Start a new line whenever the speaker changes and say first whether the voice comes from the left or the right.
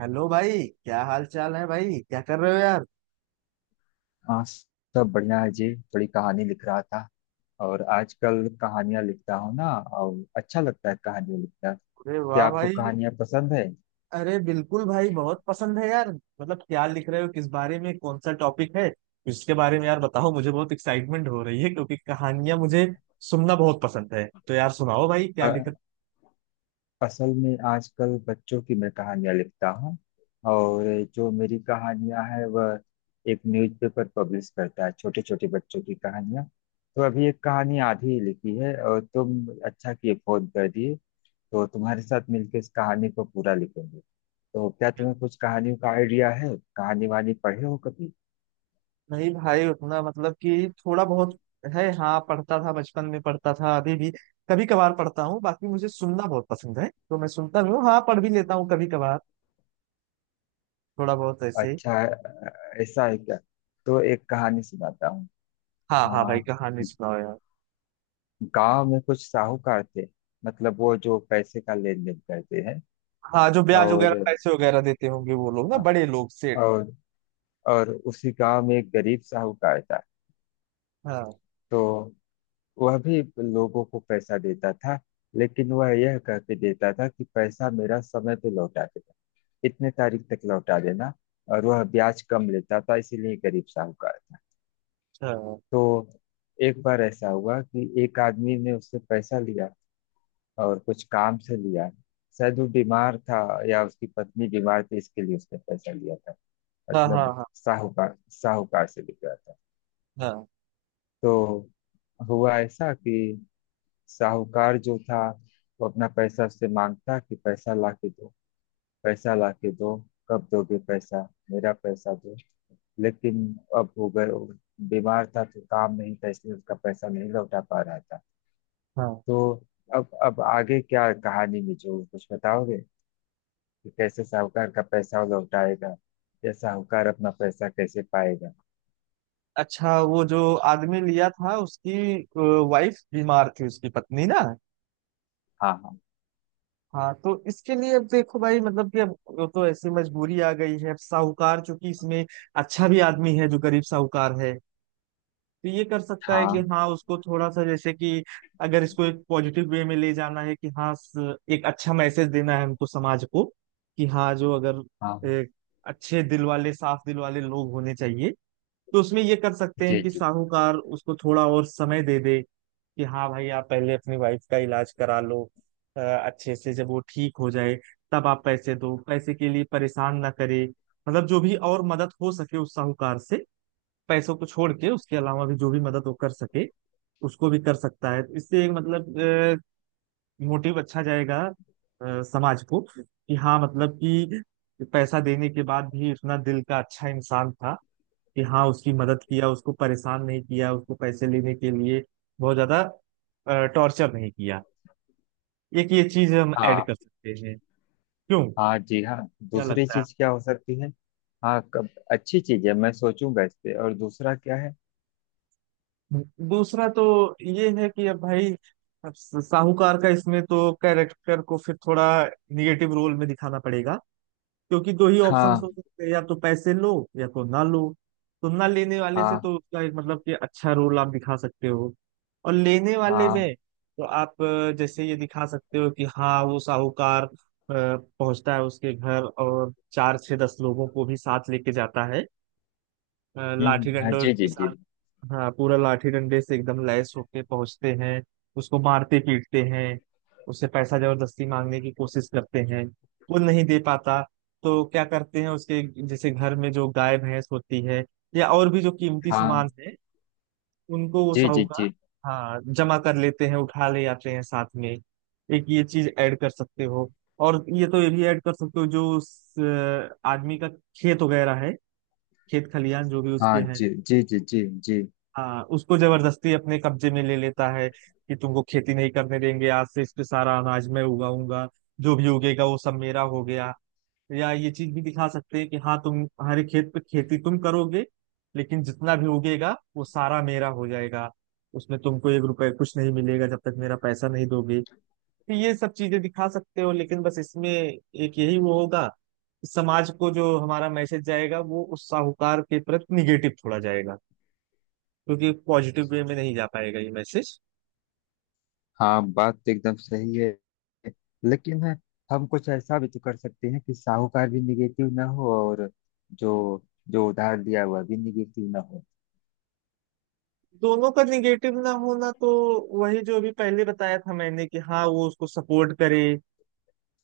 right: Hello भाई, क्या हाल चाल है भाई? क्या कर रहे हो यार?
left: हाँ, सब बढ़िया है जी। थोड़ी कहानी लिख रहा था। और आजकल कहानियां लिखता हूँ ना। और अच्छा लगता है कहानियां लिखना।
right: अरे वाह
left: क्या आपको
right: भाई!
left: कहानियां पसंद है?
right: अरे बिल्कुल भाई, बहुत पसंद है यार। मतलब क्या लिख रहे हो, किस बारे में, कौन सा टॉपिक है इसके बारे में यार बताओ। मुझे बहुत एक्साइटमेंट हो रही है क्योंकि कहानियां मुझे सुनना बहुत पसंद है। तो यार सुनाओ भाई क्या लिख
left: अ-
right: रहे
left: असल में आजकल बच्चों की मैं कहानियां लिखता हूँ। और जो मेरी कहानियां है, वह एक न्यूज़पेपर पब्लिश करता है, छोटे छोटे बच्चों की कहानियां। तो अभी एक कहानी आधी ही लिखी है और तुम अच्छा किए फोन कर दिए। तो तुम्हारे साथ मिलकर इस कहानी को पूरा लिखेंगे। तो क्या
right: हो।
left: तुम्हें कुछ कहानियों का आइडिया है? कहानी वानी पढ़े हो कभी?
right: नहीं भाई उतना मतलब कि थोड़ा बहुत है। हाँ, पढ़ता था बचपन में, पढ़ता था, अभी भी कभी कभार पढ़ता हूँ। बाकी मुझे सुनना बहुत पसंद है तो मैं सुनता भी हूँ, हाँ पढ़ भी लेता हूँ कभी कभार, थोड़ा बहुत ऐसे।
left: अच्छा, ऐसा है क्या? तो एक कहानी सुनाता हूँ।
right: हाँ हाँ भाई
left: हाँ,
right: कहानी सुनाओ यार।
left: गांव में कुछ साहूकार थे। मतलब वो जो पैसे का लेन देन करते हैं।
right: हाँ, जो ब्याज वगैरह
left: और
right: पैसे वगैरह देते होंगे वो लोग ना, बड़े लोग, सेठ।
left: और और उसी गांव में एक गरीब साहूकार था।
right: हाँ।
left: तो वह भी लोगों को पैसा देता था, लेकिन वह यह कह के देता था कि पैसा मेरा समय पे लौटा देगा, इतने तारीख तक लौटा देना। और वह ब्याज कम लेता था, इसीलिए गरीब साहूकार था।
right: अच्छा।
left: तो एक बार ऐसा हुआ कि एक आदमी ने उससे पैसा लिया, और कुछ काम से लिया। शायद वो बीमार था, या उसकी पत्नी बीमार थी, इसके लिए उसने पैसा लिया था।
right: हाँ हाँ
left: मतलब
right: हाँ।
left: साहूकार साहूकार से लिया था।
right: हाँ।
left: तो हुआ ऐसा कि साहूकार जो था, वो अपना पैसा उससे मांगता कि पैसा ला के दो, पैसा ला के दो, कब दोगे पैसा, मेरा पैसा दो। लेकिन अब हो गए, वो बीमार था तो काम नहीं था, इसलिए उसका पैसा नहीं लौटा पा रहा था।
right: हाँ।
left: तो अब आगे क्या कहानी में जो कुछ बताओगे कि कैसे साहूकार का पैसा वो लौटाएगा, या साहूकार अपना पैसा कैसे पाएगा?
right: अच्छा, वो जो आदमी लिया था, उसकी वाइफ बीमार थी, उसकी पत्नी ना।
left: हाँ, हाँ,
right: हाँ, तो इसके लिए अब देखो भाई, मतलब कि अब वो तो ऐसी मजबूरी आ गई है। अब साहूकार, चूंकि इसमें अच्छा भी आदमी है जो गरीब साहूकार है, तो ये कर सकता है कि
left: हाँ।
right: हाँ उसको थोड़ा सा जैसे कि, अगर इसको एक पॉजिटिव वे में ले जाना है कि हाँ, एक अच्छा मैसेज देना है हमको समाज को कि हाँ जो, अगर
left: हाँ
right: एक अच्छे दिल वाले साफ दिल वाले लोग होने चाहिए, तो उसमें ये कर सकते हैं
left: जी,
right: कि
left: जी
right: साहूकार उसको थोड़ा और समय दे दे कि हाँ भाई आप पहले अपनी वाइफ का इलाज करा लो। अच्छे से जब वो ठीक हो जाए तब आप पैसे दो, पैसे के लिए परेशान ना करे। मतलब जो भी और मदद हो सके उस साहूकार से, पैसों को छोड़ के उसके अलावा भी जो भी मदद वो कर सके उसको भी कर सकता है। तो इससे एक मतलब मोटिव अच्छा जाएगा समाज को कि हाँ मतलब कि पैसा देने के बाद भी उतना दिल का अच्छा इंसान था कि हाँ उसकी मदद किया, उसको परेशान नहीं किया, उसको पैसे लेने के लिए बहुत ज्यादा टॉर्चर नहीं किया। एक ये चीज हम ऐड
left: हाँ।
right: कर सकते हैं। क्यों?
left: हाँ, जी हाँ।
right: क्या
left: दूसरी
right: लगता है?
left: चीज क्या हो सकती है? हाँ, कब अच्छी चीज है, मैं सोचूंगा इस पे। और दूसरा क्या है?
right: दूसरा तो ये है कि अब भाई, अब साहूकार का इसमें तो कैरेक्टर को फिर थोड़ा निगेटिव रोल में दिखाना पड़ेगा। क्योंकि दो ही ऑप्शंस
left: हाँ,
right: हो सकते हैं, या तो पैसे लो या तो ना लो। तो ना लेने वाले से
left: हाँ,
right: तो उसका एक मतलब कि अच्छा रोल आप दिखा सकते हो, और लेने वाले
left: हाँ।
right: में तो आप जैसे ये दिखा सकते हो कि हाँ वो साहूकार पहुंचता है उसके घर और चार छह दस लोगों को भी साथ लेके जाता है,
left: हम्म,
right: लाठी
left: हाँ
right: डंडों
left: जी,
right: के
left: जी जी।
right: साथ। हाँ, पूरा लाठी डंडे से एकदम लैस होके पहुंचते हैं, उसको मारते पीटते हैं, उससे पैसा जबरदस्ती मांगने की कोशिश करते हैं। वो नहीं दे पाता तो क्या करते हैं, उसके जैसे घर में जो गाय भैंस होती है या और भी जो कीमती सामान
left: हाँ
right: है, उनको वो
left: जी, जी
right: साहूकार,
left: जी।
right: हाँ, जमा कर लेते हैं, उठा ले आते हैं साथ में। एक ये चीज ऐड कर सकते हो। और ये तो ये भी ऐड कर सकते हो जो उस आदमी का खेत वगैरह है, खेत खलियान जो भी उसके
left: हाँ
right: हैं।
left: जी, जी जी, जी जी।
right: हाँ, उसको जबरदस्ती अपने कब्जे में ले लेता है कि तुमको खेती नहीं करने देंगे, आज से इस पे सारा अनाज मैं उगाऊंगा, जो भी उगेगा वो सब मेरा हो गया। या ये चीज भी दिखा सकते हैं कि हाँ तुम हमारे खेत पे खेती तुम करोगे लेकिन जितना भी उगेगा वो सारा मेरा हो जाएगा, उसमें तुमको एक रुपए कुछ नहीं मिलेगा जब तक मेरा पैसा नहीं दोगे। तो ये सब चीजें दिखा सकते हो, लेकिन बस इसमें एक यही वो होगा, समाज को जो हमारा मैसेज जाएगा वो उस साहूकार के प्रति निगेटिव थोड़ा जाएगा क्योंकि पॉजिटिव वे में नहीं जा पाएगा ये मैसेज।
left: हाँ, बात तो एकदम सही है। लेकिन हम कुछ ऐसा भी तो कर सकते हैं कि साहूकार भी निगेटिव ना हो, और जो जो उधार लिया हुआ भी निगेटिव ना हो।
right: दोनों का निगेटिव ना होना तो वही जो अभी पहले बताया था मैंने, कि हाँ वो उसको सपोर्ट करे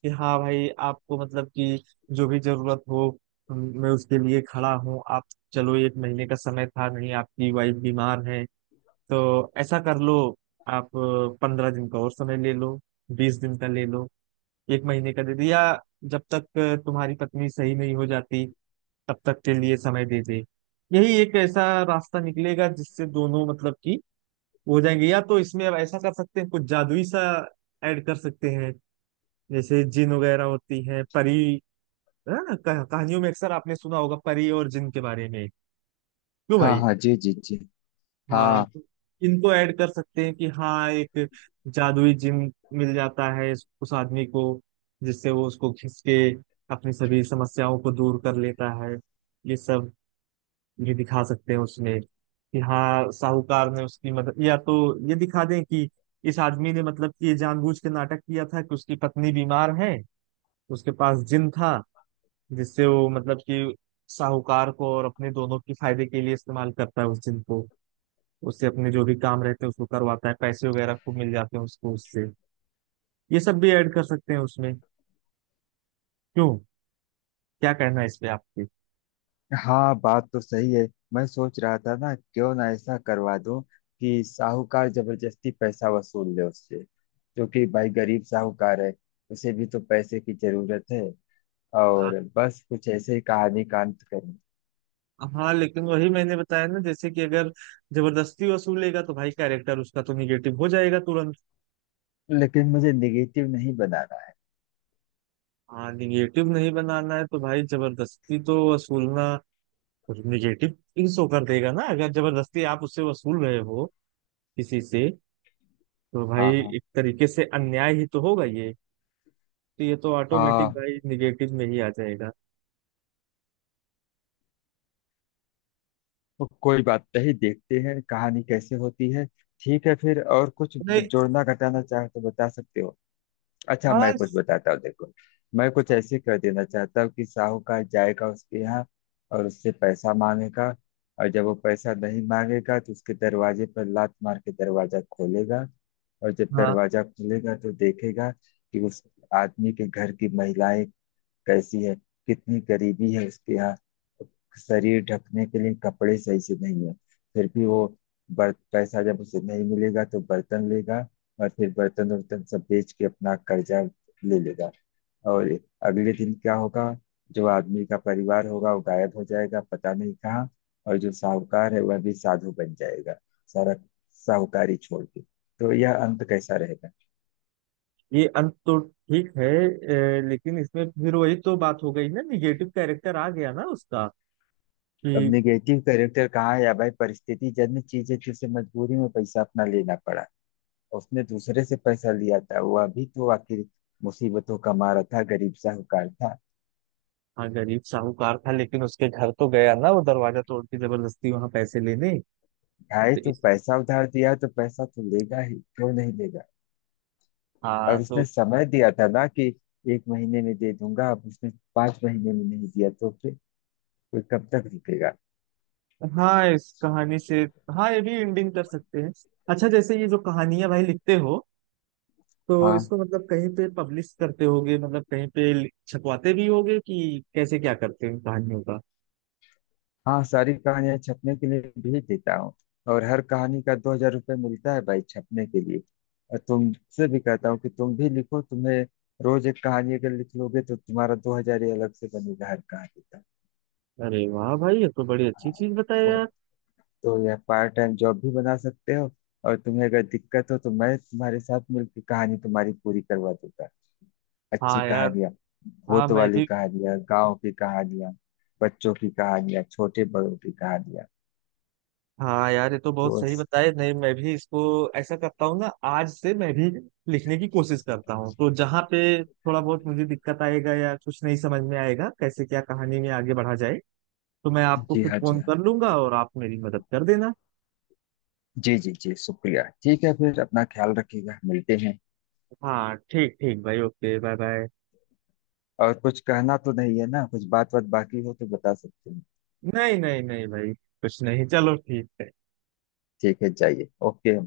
right: कि हाँ भाई आपको मतलब कि जो भी जरूरत हो मैं उसके लिए खड़ा हूँ। आप, चलो एक महीने का समय था, नहीं, आपकी वाइफ बीमार है तो ऐसा कर लो, आप पंद्रह दिन का और समय ले लो, बीस दिन का ले लो, एक महीने का दे दो, या जब तक तुम्हारी पत्नी सही नहीं हो जाती तब तक के लिए समय दे दे। यही एक ऐसा रास्ता निकलेगा जिससे दोनों मतलब कि हो जाएंगे। या तो इसमें अब ऐसा कर सकते हैं कुछ जादुई सा ऐड कर सकते हैं, जैसे जिन वगैरह होती हैं, परी, है ना, कहानियों में अक्सर आपने सुना होगा परी और जिन के बारे में। क्यों
left: हाँ,
right: भाई?
left: हाँ, जी जी जी।
right: हाँ,
left: हाँ,
right: तो इनको ऐड कर सकते हैं कि हाँ एक जादुई जिन मिल जाता है उस आदमी को, जिससे वो उसको खींच के अपनी सभी समस्याओं को दूर कर लेता है। ये सब ये दिखा सकते हैं उसमें कि हाँ साहूकार ने उसकी मदद, या तो ये दिखा दें कि इस आदमी ने मतलब कि ये जानबूझ के नाटक किया था कि उसकी पत्नी बीमार है, उसके पास जिन था, जिससे वो मतलब कि साहूकार को और अपने दोनों के फायदे के लिए इस्तेमाल करता है उस जिन को, उससे अपने जो भी काम रहते हैं उसको करवाता है, पैसे वगैरह खूब मिल जाते हैं उसको उससे। ये सब भी ऐड कर सकते हैं उसमें। क्यों? क्या कहना है इस पे आपके?
left: हाँ, बात तो सही है। मैं सोच रहा था ना क्यों ना ऐसा करवा दूं कि साहूकार जबरदस्ती पैसा वसूल ले उससे, क्योंकि भाई गरीब साहूकार है, उसे भी तो पैसे की जरूरत है। और बस कुछ ऐसे ही कहानी का अंत करें।
right: हाँ लेकिन वही मैंने बताया ना जैसे कि अगर जबरदस्ती वसूलेगा तो भाई कैरेक्टर उसका तो निगेटिव हो जाएगा तुरंत।
left: लेकिन मुझे नेगेटिव नहीं बनाना है।
right: हाँ, निगेटिव नहीं बनाना है तो भाई जबरदस्ती तो वसूलना निगेटिव शो कर देगा ना, अगर जबरदस्ती आप उससे वसूल रहे हो किसी से, तो भाई
left: हाँ, हाँ,
right: एक तरीके से अन्याय ही तो होगा ये। तो ये तो ऑटोमेटिक
left: हाँ।
right: भाई निगेटिव में ही आ जाएगा।
left: तो कोई बात नहीं, देखते हैं कहानी कैसे होती है। ठीक है, फिर और कुछ
right: नहीं।
left: जोड़ना घटाना चाहे तो बता सकते हो। अच्छा,
right: हाँ,
left: मैं कुछ बताता हूँ, देखो। मैं कुछ ऐसे कर देना चाहता हूँ कि साहूकार जाएगा उसके यहाँ और उससे पैसा मांगेगा। और जब वो पैसा नहीं मांगेगा तो उसके दरवाजे पर लात मार के दरवाजा खोलेगा। और जब
right: हाँ
left: दरवाजा खुलेगा तो देखेगा कि उस आदमी के घर की महिलाएं कैसी है, कितनी गरीबी है उसके यहाँ। शरीर ढकने के लिए कपड़े सही से नहीं है। फिर भी वो पैसा जब उसे नहीं मिलेगा तो बर्तन लेगा, और फिर बर्तन वर्तन सब बेच के अपना कर्जा ले लेगा। और अगले दिन क्या होगा, जो आदमी का परिवार होगा वो गायब हो जाएगा, पता नहीं कहाँ। और जो साहूकार है, वह भी साधु बन जाएगा, सारा साहूकारी छोड़ के। तो यह अंत कैसा रहेगा?
right: ये अंत तो ठीक है। लेकिन इसमें फिर वही तो बात हो गई ना, निगेटिव कैरेक्टर आ गया ना उसका कि,
left: अब निगेटिव कैरेक्टर कहाँ? या भाई, परिस्थिति जन्य चीज है कि उसे मजबूरी में पैसा अपना लेना पड़ा। उसने दूसरे से पैसा लिया था, वह भी तो आखिर मुसीबतों का मारा था, गरीब साहूकार था।
right: हाँ गरीब साहूकार था लेकिन उसके घर तो गया ना वो, दरवाजा तोड़ के जबरदस्ती वहां पैसे लेने।
left: भाई,
right: तो
left: तो
right: इस
left: पैसा उधार दिया तो पैसा तो लेगा ही, क्यों नहीं लेगा?
right: हाँ
left: और
right: तो,
left: उसने समय दिया था ना कि 1 महीने में दे दूंगा। अब उसने 5 महीने में नहीं दिया तो फिर कोई कब तक रुकेगा?
right: हाँ इस कहानी से, हाँ ये भी एंडिंग कर सकते हैं। अच्छा, जैसे ये जो कहानियां भाई लिखते हो, तो
left: हाँ,
right: इसको मतलब कहीं पे पब्लिश करते होगे, मतलब कहीं पे छपवाते भी होगे कि कैसे क्या करते हैं इन कहानियों का।
left: हाँ, सारी कहानियां छपने के लिए भेज देता हूँ। और हर कहानी का 2000 रुपये मिलता है भाई, छपने के लिए। और तुमसे भी कहता हूँ कि तुम भी लिखो, तुम्हें रोज एक कहानी अगर लिख लोगे तो तुम्हारा 2000 ही अलग से बनेगा हर कहानी का।
right: अरे वाह भाई, ये तो बड़ी अच्छी
left: हाँ,
right: चीज बताया
left: तो,
right: यार।
left: तो यह पार्ट टाइम जॉब भी बना सकते हो। और तुम्हें अगर दिक्कत हो तो मैं तुम्हारे साथ मिलकर कहानी तुम्हारी पूरी करवा दूंगा। अच्छी
right: हाँ यार।
left: कहानियां,
right: हाँ
left: भूत
right: मैं
left: वाली
right: भी।
left: कहानियां, गांव की कहानियां, बच्चों की कहानियां, छोटे बड़ों की कहानियां।
right: हाँ यार, ये तो बहुत
left: तो
right: सही बताया। नहीं मैं भी इसको ऐसा करता हूँ ना, आज से मैं भी लिखने की कोशिश करता हूँ, तो जहाँ पे थोड़ा बहुत मुझे दिक्कत आएगा या कुछ नहीं समझ में आएगा कैसे क्या कहानी में आगे बढ़ा जाए, तो मैं आपको
left: जी
right: फिर
left: हाँ, जी
right: फोन
left: हाँ,
right: कर लूंगा और आप मेरी मदद कर देना।
left: जी जी जी, शुक्रिया। ठीक है फिर, अपना ख्याल रखिएगा, मिलते हैं।
right: हाँ ठीक ठीक भाई, ओके, बाय बाय।
left: और कुछ कहना तो नहीं है ना, कुछ बात बात बाकी हो तो बता सकते हैं।
right: नहीं, नहीं, नहीं, भाई कुछ नहीं, चलो ठीक है।
left: ठीक है, जाइए, ओके।